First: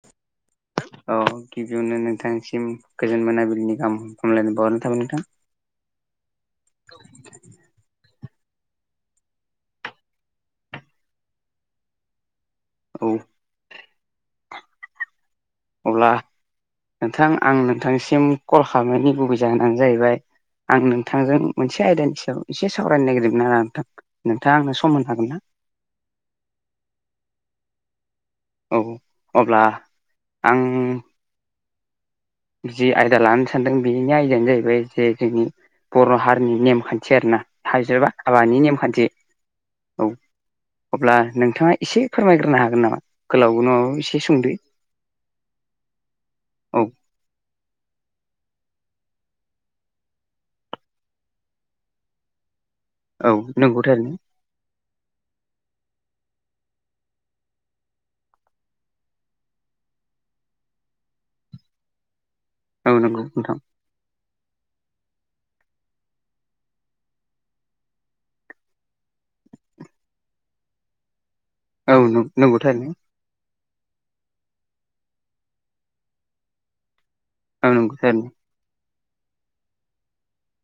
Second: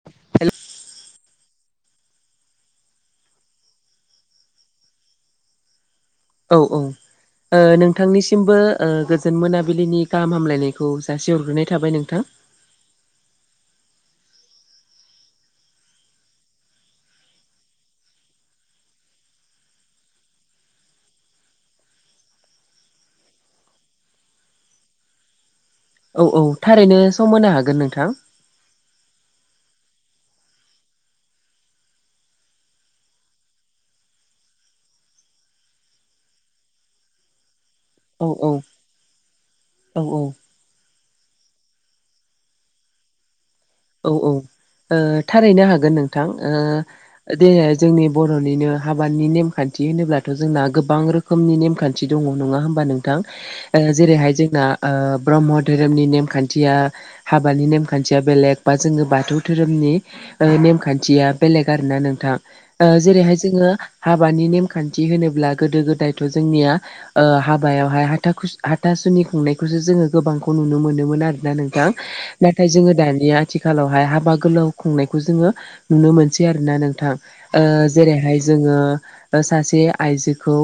[unintelligible] औ गिबियावनो नोंथांसिम गोजोन मोनाबिलिनि गाहाम हामलायनो बावरनाय थाबाय नोंथां औ औ नोंथांनिसिमबो ओ गोजोन मोनाबिलिनि गाहाम हामलायनायखौ जासे हरग्रोनाय थाबाय नोंथां औ अब्ला नोंथां आं नोंथांनिसिम कल खालामनायनि गुबै जाहोनानो जाहैबाय आं नोंथांजों मोनसे आयदानि सायाव एसे सावरायनो नागिरदोंमोन आरोना नोंथां नोंथाङा आंनो सम होनो हागोन ना औ औ थारैनो सम होनो हागोन नोंथां औ अब्ला आं जि आयदा लानो सानदों बेनि आयदायानो जाहैबाय जे जोंनि बर' हारिनि नेमखान्थि आरोना हाइजा औ औ हाबानि नेमखान्थि औ अब्ला नोंथाङा एसे फोरमायग्रोनो हागोन नामा गोलाव नङा औ औ ओ थारैनो हागोन नोंथां औ ओ दे जोंनि बर'निनो हाबानि नेमखान्थि होनोब्लाथ' जोंना गोबां रोखोम रोखोमनि नेमखान्थि दङ नङा होमबा नोंथां औ नंगौ थारैनो जेरैहाय जोंना ब्रह्म धोरोमनि नेमखान्थिया हाबानि नेमखान्थिया बेलेग बा जोङो बाथौ धोरोमनि नेमखान्थिया बेलेग आरोोना नोंथां औ नंगौ जेरैहाय नोंथां जोङो हाबानि नेमखान्थि होनोब्ला गोदो गोदायथ' जोंनिया हाबायावहाय हाथाु हाथासुनि खुंनायखौसो जोङो गोबांखौ नुनो मोनोमोन आरोना नों औ नं नंगौ नाथाय थारैनो जोङो दानिया आथिखालावहाय हाबा गोलाव खुंनायखौ जोङो नुनो मोनसै आरो ना नोंथां ओ औ नंगौ थारैनो जेरैहाय जोङो सासे आइजोखौ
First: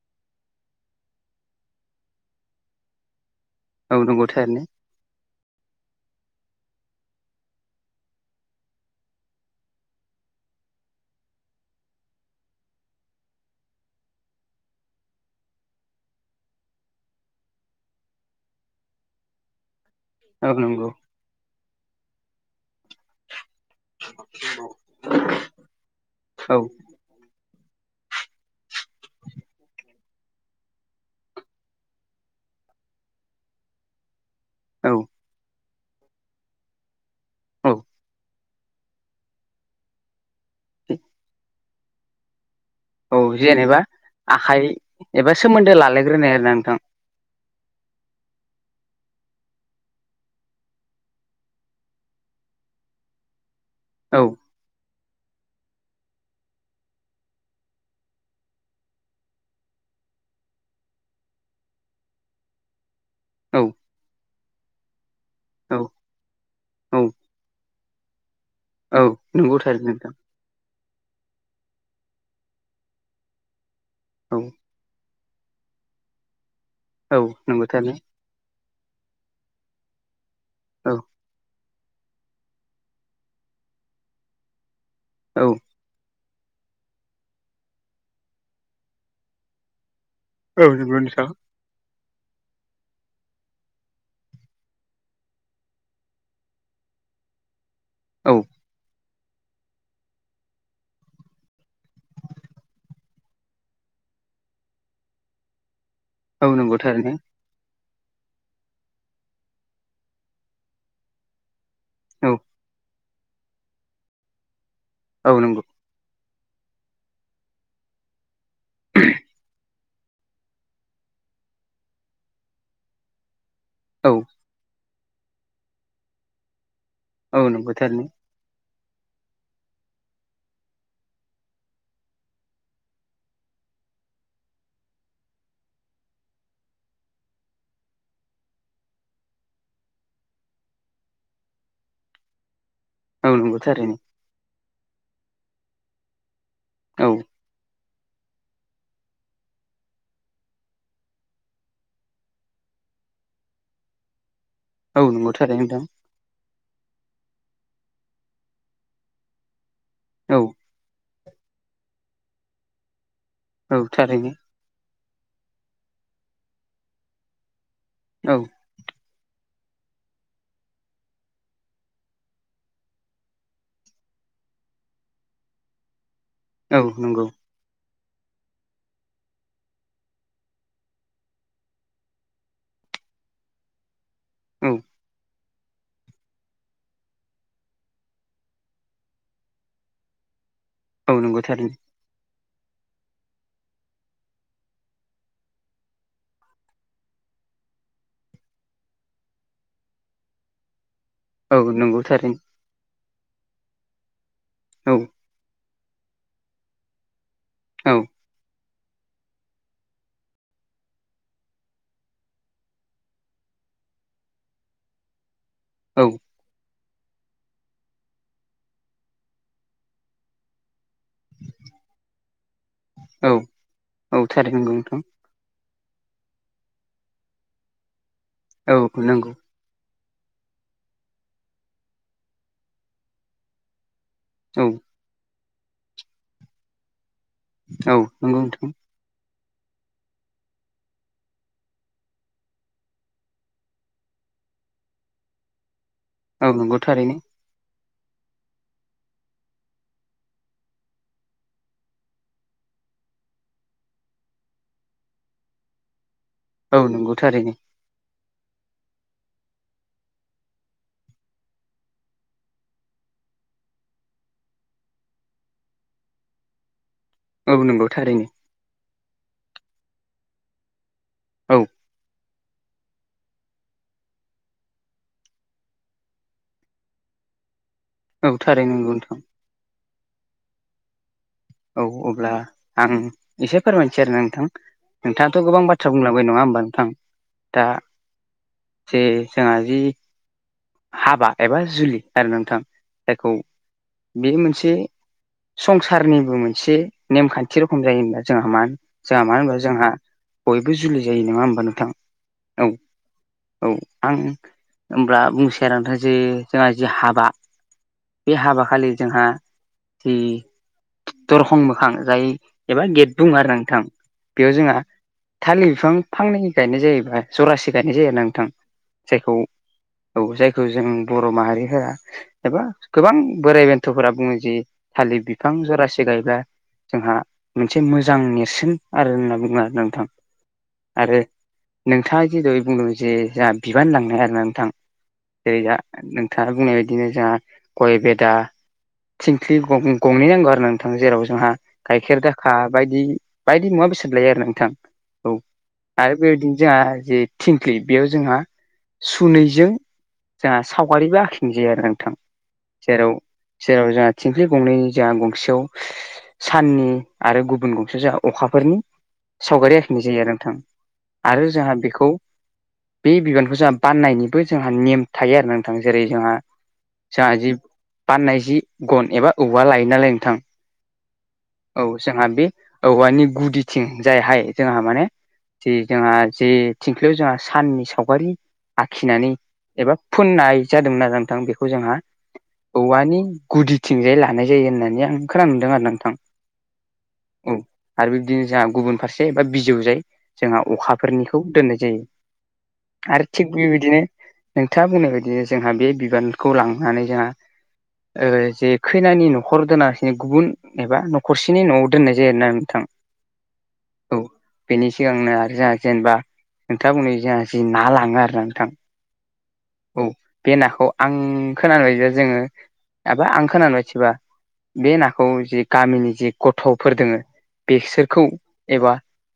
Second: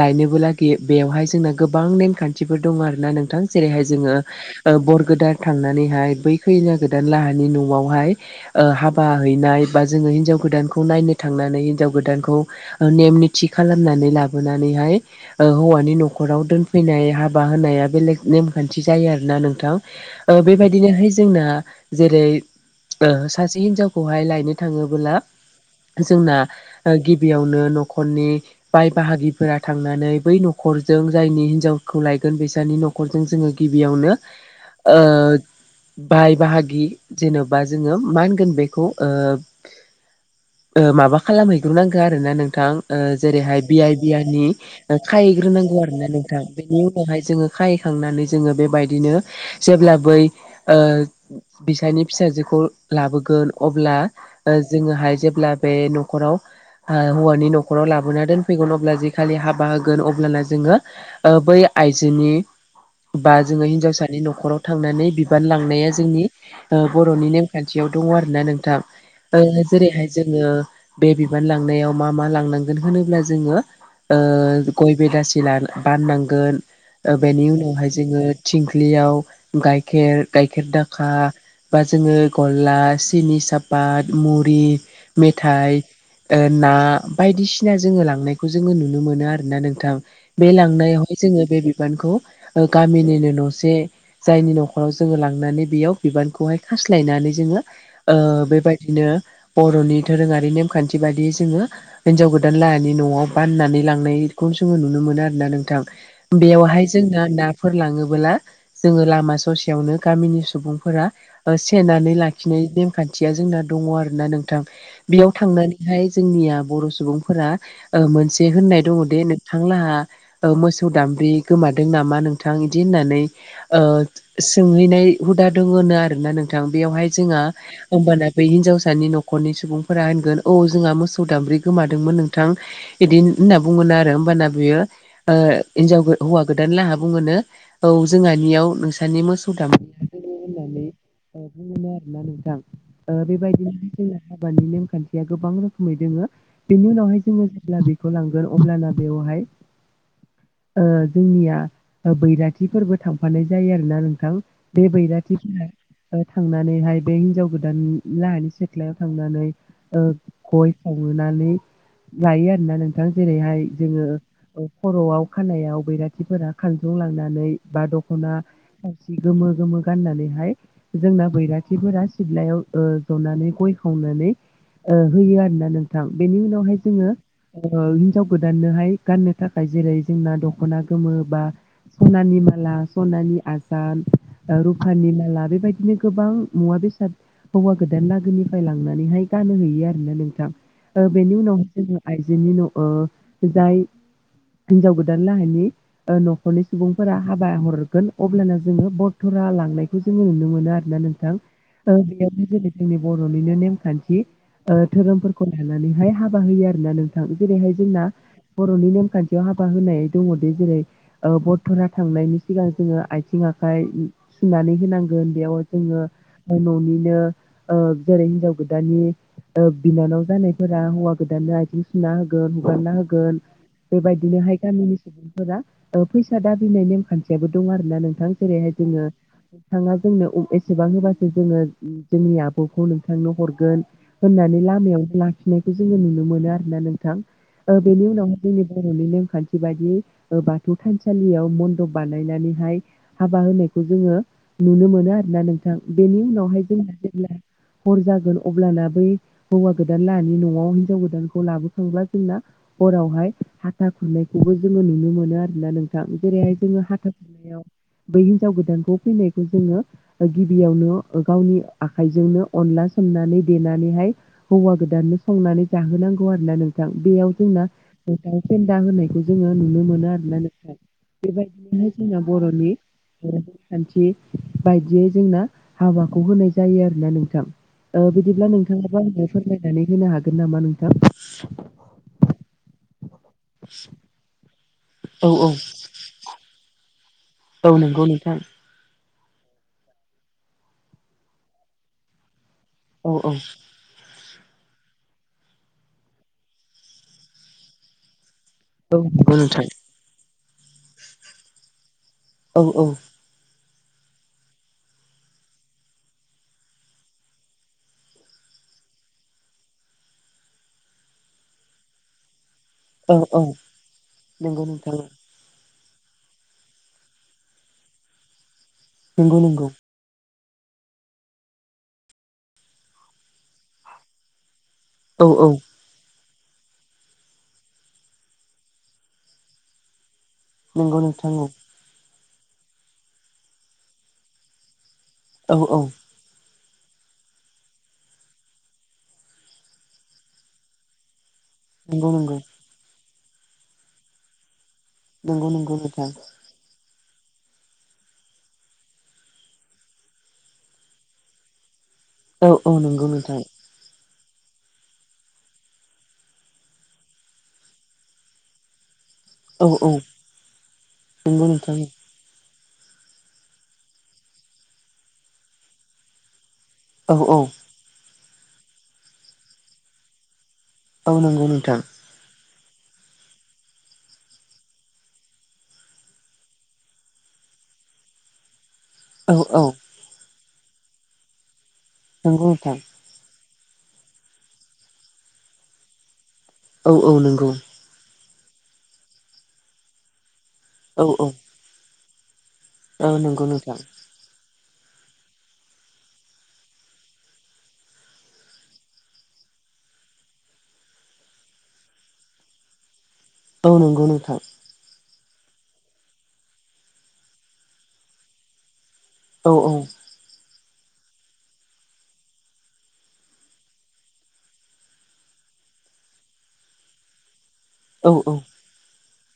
लायनोबो लागि बेवहाय जोंना गोबां नेमखान्थिफोर दङ आरो ना नोंथां जेरैहाय औ नंगौ थारैनो जोङो बरगदान थांनानैहाय बै खैना गोदान लाहानि न'आवहाय हाबा हैनाय बा जोङो हिनजाव गोदानखौ नायनो थांनानै हिनजाव गोदानखौ नेम निथि खालामनानै लाबोनानैहाय हौवानि न'खराव दोनफैनाय हाबा होनाया बेलेग नेमखान्थि जायो आरो ना नोंथां औ नंगौ बेबायदिनोहाय जोंना जेरै सासे हिनजाव खौहाय लायनो थाङोबला जोंना औ गिबियावनो न'खरनि बाय बाहागिफोरा थांनानै बै न'खरजों जायनि हिनजावखौ लायगोन बैसानि न'खर नखरजों जोङो गिबियावनो [inaudible] बाय बाहाग जेन'बा औ जोङो मा होनगोन बेखौ माबा खालामहै दुनांगो आरोना नोंथां औ जेरैहाय जेनेबा बियइ बियानि आखाइ एबा सोमोन्दो खायैग्रोनांगौ आरो ना लालायग्रोनाय नोंथा आरोना नोंथां बेनि बेहाय जोङो खाहैखांनानै जोङो बेबायदिनो जेब्ला बै बििसायनि फिसाजोखौ लाबोगोन अब्ला औ जोङोहाय जेब्ला बे न'खराव ओ हौवानि न'खराव लाबोना दोनफैगोन अब्ला जे खालि हाबा होगोन अब्लाना जोङो बै आइजोनि बा औ जोङो हिनजावसानि न'खराव थांनानै बिबान औ लांनाया जोंनि औ बर'नि नेमखान्थियाव दङ आरो ना नोंथां औ नंगौ थारैनो जेरैहाय नोंथां जोङो बे बिबान लांनायाव मा मा लांनांगोन होनोब्ला जोङो औ गय बेदासि लानो बाननांगोन औ बेनि नंगौ उनावहाय थारैनो जोङो थिंख्लियाव गाइखेर गख औ अखा बा जोङो गला सिनि सापात मुरि औ मेथाइ ना बायदिसिना जोङो लांनायखौ जोङो नुनो मोनो आरोोना नोंथां बे औ नंगौ लांनायावहाय नोंथां जोङो बे बिबानखौ गामिनिनो न'से जायनि न'खराव जोङो लांनानै बेयाव बिबानखौहाय खास्लायनानै जोङो औ बेबायाद बिदिनो बर'नि दोरोङारि नेमखान्थि बायदियै जोङो हिनजाव गोदान ानि न'आव बाननानै लांनायखौ जोङो नुनो मोनो आरो ना नोंथां औ नंगौ बेयावहाय थारैनो जोङो नाफोर लाङोबोला जोङो लामा ससेयावनो गामिनि सुबुंफोरा सेनानै औ लाखिनाय नेमखान्थिया जोंना दङ आरो ना नोंथां बेयाव औ नंगौ थांनानै बेहाय जोंनिया बर' सुबुंफोरा मोनसे होननाय दङ दि नोंथां लाहा मोसौ दामब्रि गोमादों नामा नोंथां बिदि होननानै औ सोंहैनाय हुदा दङो आरोोना नोंथां बेयावहाय औ जोंहा नंगौ थारैनो होमबाना बै हिनजावसानि न'खरनि सुबुंफोरा होनगोन औ जोंहा मोसौ दामब्रि गोमादोंमोन नोंथां बिदि होनना बुङोनो आरो होमबाना बियो ओ हिनजाव हौवा गोदान लाहा बुङोनो औ जोंहानियाव नोंसनि मोसौ दामै होननानै बुङो आरोोना नोंथां औ नंगौ बेबायदिनो थारैनो जोंना हाबानि नेम खान्थिया गोबां रोखोमै दोङो बेनि औ उनावहाय जोङो जेब्ला बे थ लांगोन अब्लाना बेवहाय ओ जोंनिया बैराथिफोरबो थांफानाय जायो आरोना नोंथां बे औ नंगौ बैराथि थारैनो फोरा नोंथां ओ थांनानैहाय बे हिन्जाव गोदान लाहानि सिथ्लायाव थांनानै ओ औ गय खाव नुनानै लायो आरोना नोंथां जेरैहाय औ जोङो थारैनो खर'आव खानायाव बैराथिफोरा खांजुं लांनानै बा दख'ना औ थावसि गोमो गोमो गाननानैहाय जोंना बैराथिफोरा सिद्लायाव जनानै गय खावनानै ओ होयो आरोना नोंथां बेनि उनावहाय औ जोङो नंगौ ओ हिनजाव गोदाननोहाय गाननो थाखाय जेरै जोंना दख'ना गोमो बा सनानि माला सनानि आजाद ओ औ रुफानि माला बेबायदिनो गोबां मुवा बेसाद हौवा गोदान लागोनिफ्राय लांनानैहाय गानहयो आरोना नोंथां ओ औ बेनि नंगौ थारैनो उनावहाय जोङो आइजोनि न' ओ जाय हिनजाव गोदान लाहायनि ओ न'खरनि सुबुंफोरा हाबा हरगोन अब्लाना जोङो बर फुरा लांनायखौ जोङो नुनो मोनो आरोना नोंथां औ नंगौ बेयाव थारैनो ज जोंनि बर'निनो नेमखान्थि ओ औ धोरोमफोरखौ लानानैहाय हाबा होयो आरोना नों जेरैहाय जोंना औ बर'नि नेमखान्थियाव हाबा होनाय दङदि जेरै ओ बरथरा थांनायनि सिगां जोङो आथिं आखाइ सुनानै होनांगोन बेयाव जोङो औ न'निनो ओ जेरै हिन्जाव गोदानानि ओ बिनानाव जानायफोरा हौवा गोदानानो आथिं सुना होगोन हुगारना औ होगोन औ थारैनो बेबायदिनोहाय नंगौ नोंथां गामिनि सुबुं फोरा ओ फैसा दाबिनाय नेम खान्थियाबो दं आरो ना नोंथां औ जेरैहाय जोङो नंगौ नोंथाङा जोंनो एसेबां होबासो जोङो जोंनि आब'खौ नोंथांनो हरगोन होननानै औ लामायावनो लाखिनायखौ जोङो नुनो मोनो आरो ना नोंथां ओ औ बेनि नंगौ उनावहाय जोंनि नोंथां बर' न'नि नेमखान्थि बायदि बाथौ थानसालियाव मन्दप बानायनानैहाय हाबा होनाय खौ जोङो नुनो मोनो आरोना नोंथां बेनि औ उनावहाय नंगौ जोंहा थारैनो जेब्ला हर जागोन अब्लाना बै हौवा गोदान लानि न'आव हिनजाव गोदानखौ लाबोखांब्ला जोंना हरावहाय हाथा खुरनायखौबो जोङो नुनो मोनो आरोना नोंथां जेरैहाय औ जोङो हाथा नंगौ थारैनो खुरनायाव बै हिनजाव गोदानखौ फैनायखौ जोङो गिबियावनो गावनि आखाइजोंनो अनला सोमनानै देनानैहाय हौवा गोदाननो संनानै जाहोनांगौ आरो ना नोंथां बेयाव औ जोंना नंगौ थारैनो दाउ फेन्दा होनायखौ जोङो नुनो मोनो आरो ना नोंथा औ बेबायदिनो जोंना बर'नि बर'निखान्थियै बायदियै जोंना हाबाखौ होनाय जायो आरोना नोंथां औ बिदिब्ला थारैनो नंगौ नोंथाङाबो नोंथां आंनो फोरमायनानै होनो हागोन नामा नोंथां औ अब्ला आं एसे फोरमायसै आरोना नोंथां औ नोंथाङाथ' औ गोबां बाथ्रा बुंलांबाय नङाोमबा नोंथां दा औ नंगौ नोंथां जे जोंहा जि हाबा एबा जुलि आरो नोंथां औ जायखौ औ बे मोनसे संसारनि मोनसे नेमखान्थि रोखम जायोबा जोंहा म औ जोंहा मानो नंगौ होनबा नोंथां जोंहा बयबो जुलि जायो नङा होमबा नोंथां औ औ आं होनब्ला बुंसै आरो नोंथां जे जोंहा जि हाबा बे हाबा खालि जोंहा जि दरखं मोखां जाय एबा गेट औ बुङ औ आरो नोंथां बेयाव नंगौ जोंहा नोंथां थालिर बिफां फांनै गायनाय जायोबा जरासे गायनाय जायो ना नोंथां नंगौ जायखौ नंगौ औ जायखौ जों बर' माहारिफोरा एबा गोबां बोराइ बेन्थ'फोरा बुङो जि थालिर औ औ बिफां जरासि गायब्ला जोंहा मोनसे मोजां नेरसोन आरो होनना बुङो आरो नोंथां नोंगौ आरो नोंथांखौ नोंथाङा जेरु बुंदों जे जोंहा बिबान लांनाय आरो ना नोंथां औ जेरै जा औ थार बुंनाय बायदिनो जोंहा गय बेदा थिंख्लिं गं-गंनै नांगौ आरो नों थां जेराव जोंहा नंगौ गाइखेर नंगौ दाखा बायदि बायदि मुवा बेसाद लायो आरो नोंथां औ नंगौ नंगौ नोंथां आरो बेबायदिनो जों जे थिंख्लि बेयाव जोंहा सुनैजों जोंहा सावगारिबो आखिं जायो आरो नोंथां औ औ नंगौ जेराव नथाय जेराव जोंहा थिंख्लि गंनै जोंहा गंसेयाव साननि आरो गुबुन गंसे जों अखाफोरनि औ सावगारि औ आखिनाय जायो आरो नोंथां नंगौ आरो जोंहा नोंथां बेखौ बे बिबानखौ जोंहा बाननायनिबो जोंहा नेम थायो आरो नोंथां जेरै जोंहा औ जोंहा औ जि बाननाय जि गन एबा औवा लायो नालाय नोंथां बावनांगौनो औ जोंहा बे औवानि गुदिथिं जाय हाय जोंहा माने जे जोंहा जे थिंख्लियाव जोंहा साननि सावगारि आखिनानै औ औ एबा फुननाय जादोंमोन आरोना नोथां बेखौ जोंहा नोंगौ नोंथां औवानि गुदिथिंजाय लानाय जायो होननानै आं खोनानो मोनदों आरो नोंथां औ औ नंगौ आरो बिबदिनो जोंहा गुबुन फारसे बा बिजौजाय जोंहा औ औ अखाफोरनिखौ दोननाय जायो‌ औ आरो नंगौ थिग नोंथां बेबायदिनो नोंथाङा बुंनाय बायदि जोंहा बे बिबानखौ लांनानै जोंहा ओ जे खैनानि न'खर दोनांसिनो गुबुन एबा न' खरसेनि न'आव दोननाय जायो ना नोंथां औ नंगौ नोंथां बेनि सिगांनो आरो जोंहा जेनेबा नोंथाङा बुंनाय जोंहा जि ना लाङो आरो नोंथां औ औ औ बे नाखौ आं खोनानाय बायदिबा जोङो माबा आं खोनानाय [unintelligible] बे नाखौ जे गामिनि जे गथ'फोर दोङो औ बिसोरखौ औ एबा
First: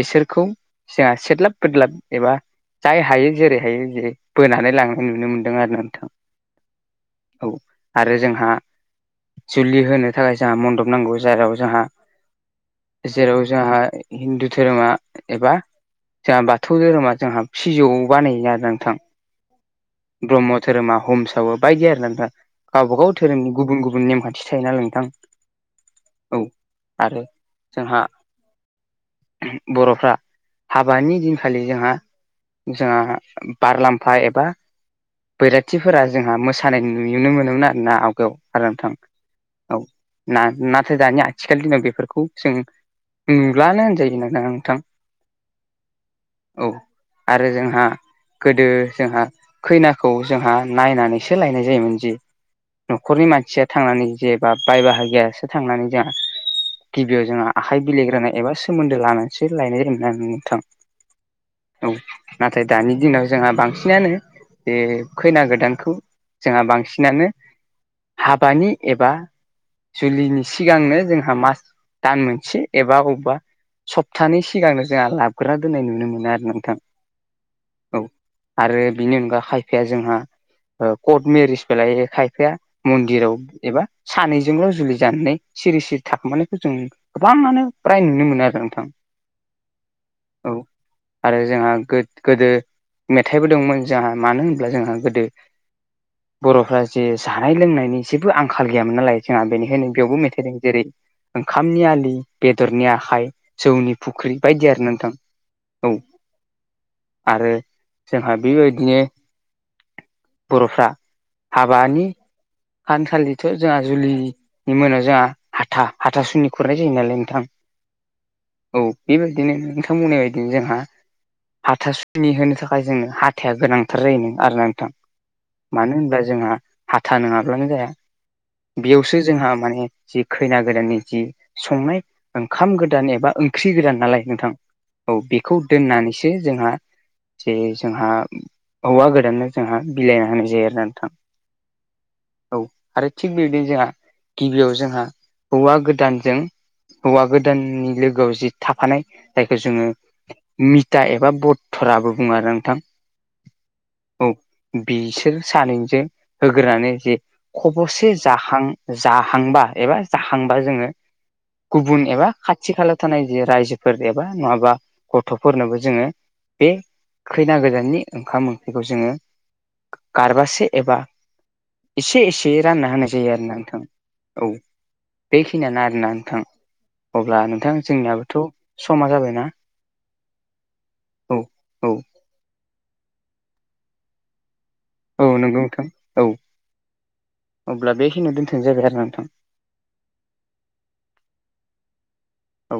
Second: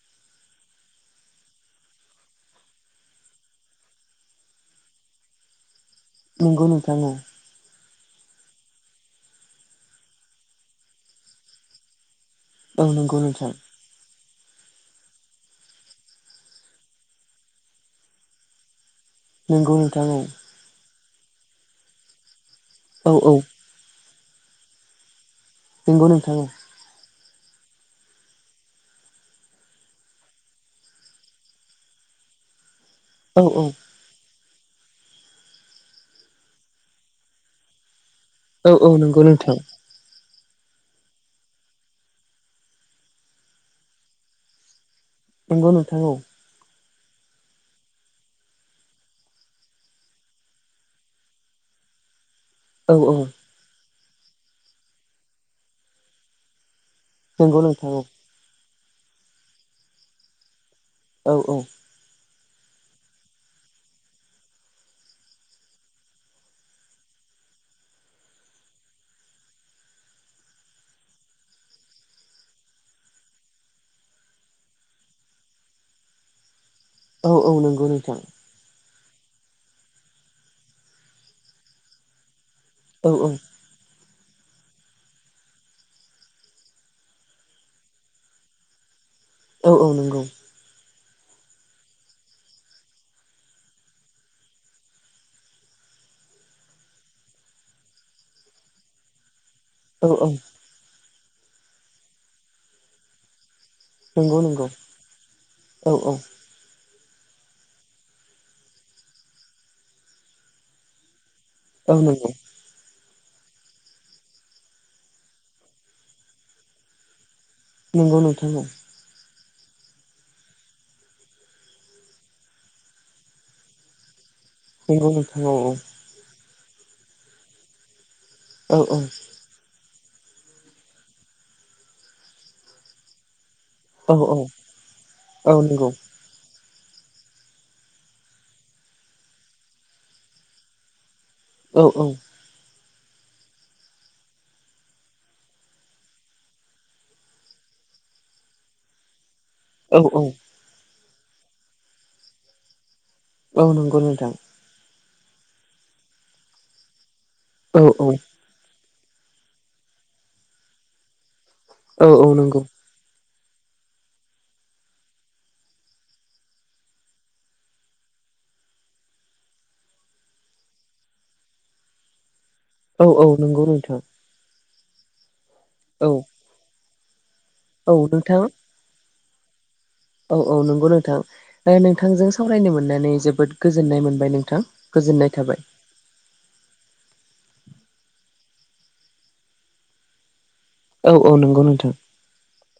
बिसोरखौ जोंहा सदलाब बोदलाब एबा जाय हायो जेरै हायो जे बोनानै लांनाय नुनो मोनदों आरो नोंथां। नंगौ नोंथां औ औ आरो जोंहा जुलि होनो थाखाय जोंहा मन्दप नांगौ जेराव जोंहा औ नंगौ जेराव नोंथां जोंहा हिन्दु धोरोमा एबा जोंहा बाथौ धोरोमा जोंहा फिजौ बानाय जादों नोंथां नोंगौ नोंथां औ ब्रह्म धोरोमा हमसावो बायदि आरो नोंथां औ गावबाागाव औ धोरोमनि गुबुन गुबुन नेमखान्थि थायोना नोंथां। नंगौ नोंथां औ आरो जोंहा बर'फ्रा हाबानि दिनखालि जोंहा जोंहा औ औ बार लामफा एबा बैराथिफोरा जोंहा मोसानाय नुनो मोनोमोन आरोना आवगायाव आरो औ औ नोंथां नंगौ नोंथां औ ना-नाथाय दानिया आथिखालनि दिनाव बेफोरखौ जों नुुलानो होनजायो ना नोंथां? नंगौ नोंथां औ औ आरो जोंहा गोदो जोंहा खैनाखौ जोंहा नायनानैसो लायनाय जायोमोन जि औ न'खरनि मानसिया थांनानै जेबा बाय बाहागियासो थांनानै जोंहा गिबियाव औ जोंहा नंगौ आखाइ नोंथां बिलाेग्रोनाय एबा सोमोन्दो लानानैसो लायनाय जायोमोनना नोंथां। औ औ औ नाथाय दानि दिनाव जोंहा बांसिनानो बे खैना गोदानखौ जोंहा बांसिनानो हाबानि एबा जुलिनि सिगांनो जोंहा मास दान मोनसे एबा अबेबा सप्तानि सिगांनो जोंहा लाबगोरा दोननाय नुनो मोनो आरो नोंथां औ औ नंगौ नोंथां आरो बिनि अनगा खायफाया जोंहा ओ कर्ट मेरिस बेालाय खायफाया औ मन्दिराव एबा सानैजोंल' जुलि जानानै सिरि सिरि थाखुमानायखौ जों गोबाङानो फ्राय नुनो मोनो आरोना नोंथां। औ औ नंगौ औ आरो जोंहा गोदो मेथाइबो दंमोन जोंहा मानो होनब्ला जोंहा गोदो बर'फ्रा जे जानाय लोंनायनि जेबो आंखाल गैयामोन नालाय जोंहा बेनिखायनो औ बेयावबो औ मेथाइदों जेरै ओंखामनि आलि बेदरनि आखाइ जौनि फुख्रि नंगौ नंगौ बायदि आरो नोंथां औ आरो जोंहा बेबायदिनो बर'फ्रा औ हाबानि नंगौ खानसालिथ' जोंहा जुलि बि मोनाव जोंहा हाथा हाथासुनि खुरनाय जायो नालाय नोंथां नंगौ नुथौ औ बेबायदिनो नोंथां बुंनाय बायदिनो जोंहा हाथासुनि होनो थाखाय जोङो हाथाइा गोनांथार जायो नों आरो न ां नंगौ नोंथां औ मानो होनबा जोंहा हाथा नङाब्लानो जाया औ बेयावसो जोंहा माने जि खैना गोदाननि जि संनाय ओंखाम गोदान एबा ओंख्रि गोदान औ नालाय औ नोंथां औ बेखौ दोननानैसो जोंहा जे जोंहा हौवा गोदाननो जोंहा बिलाइना होनाय जायो आरोा नोंथां औ औ औ आरो थिग बेबायदिनो जोंहा गिबियाव जोंहा हौवा गोदानजों हौवा गोदाननि लोगोआव जि थाफानाय जायखौ जोङो औ औ मिथा एबा बथराबो बुङो आरो नोंथां औ नंगौ औ नोंथां बिसोर सानैजों होग्रोनानै जे औ औ अबसे जां जाहांबा एबा जाहांबा जोङो औ गुबुुन औ एबा नंगौ खाथि खााला थानाय जे रायजोफोर एबा नङाबा गथ'फोरनोबो जोङो बे खैना गोजाननि ओंखाम ओंख्रिखौ जोङो गारबासो एबा एसे एसे रानना औ होनाय औ जायो आरो नंगौ नोंथां औ बेखिनियानो औ आरोना नोंथां अब्ला नोंथां औ नोंथां जोंनियाबोथ' समा जाबायनाा औ औ नंगौ नोंथां दा औ नोंथांजों सावरायनो मोननानै जोबोद गोजोननाय मोनबाय नोंथां औ गोजोननाय नोंगौ थाबाय नोंथां औ अब्ला बेखिनियाव दोनथनाय जाबाय आरो नोंथां औ औ नंगौ नोंथां औ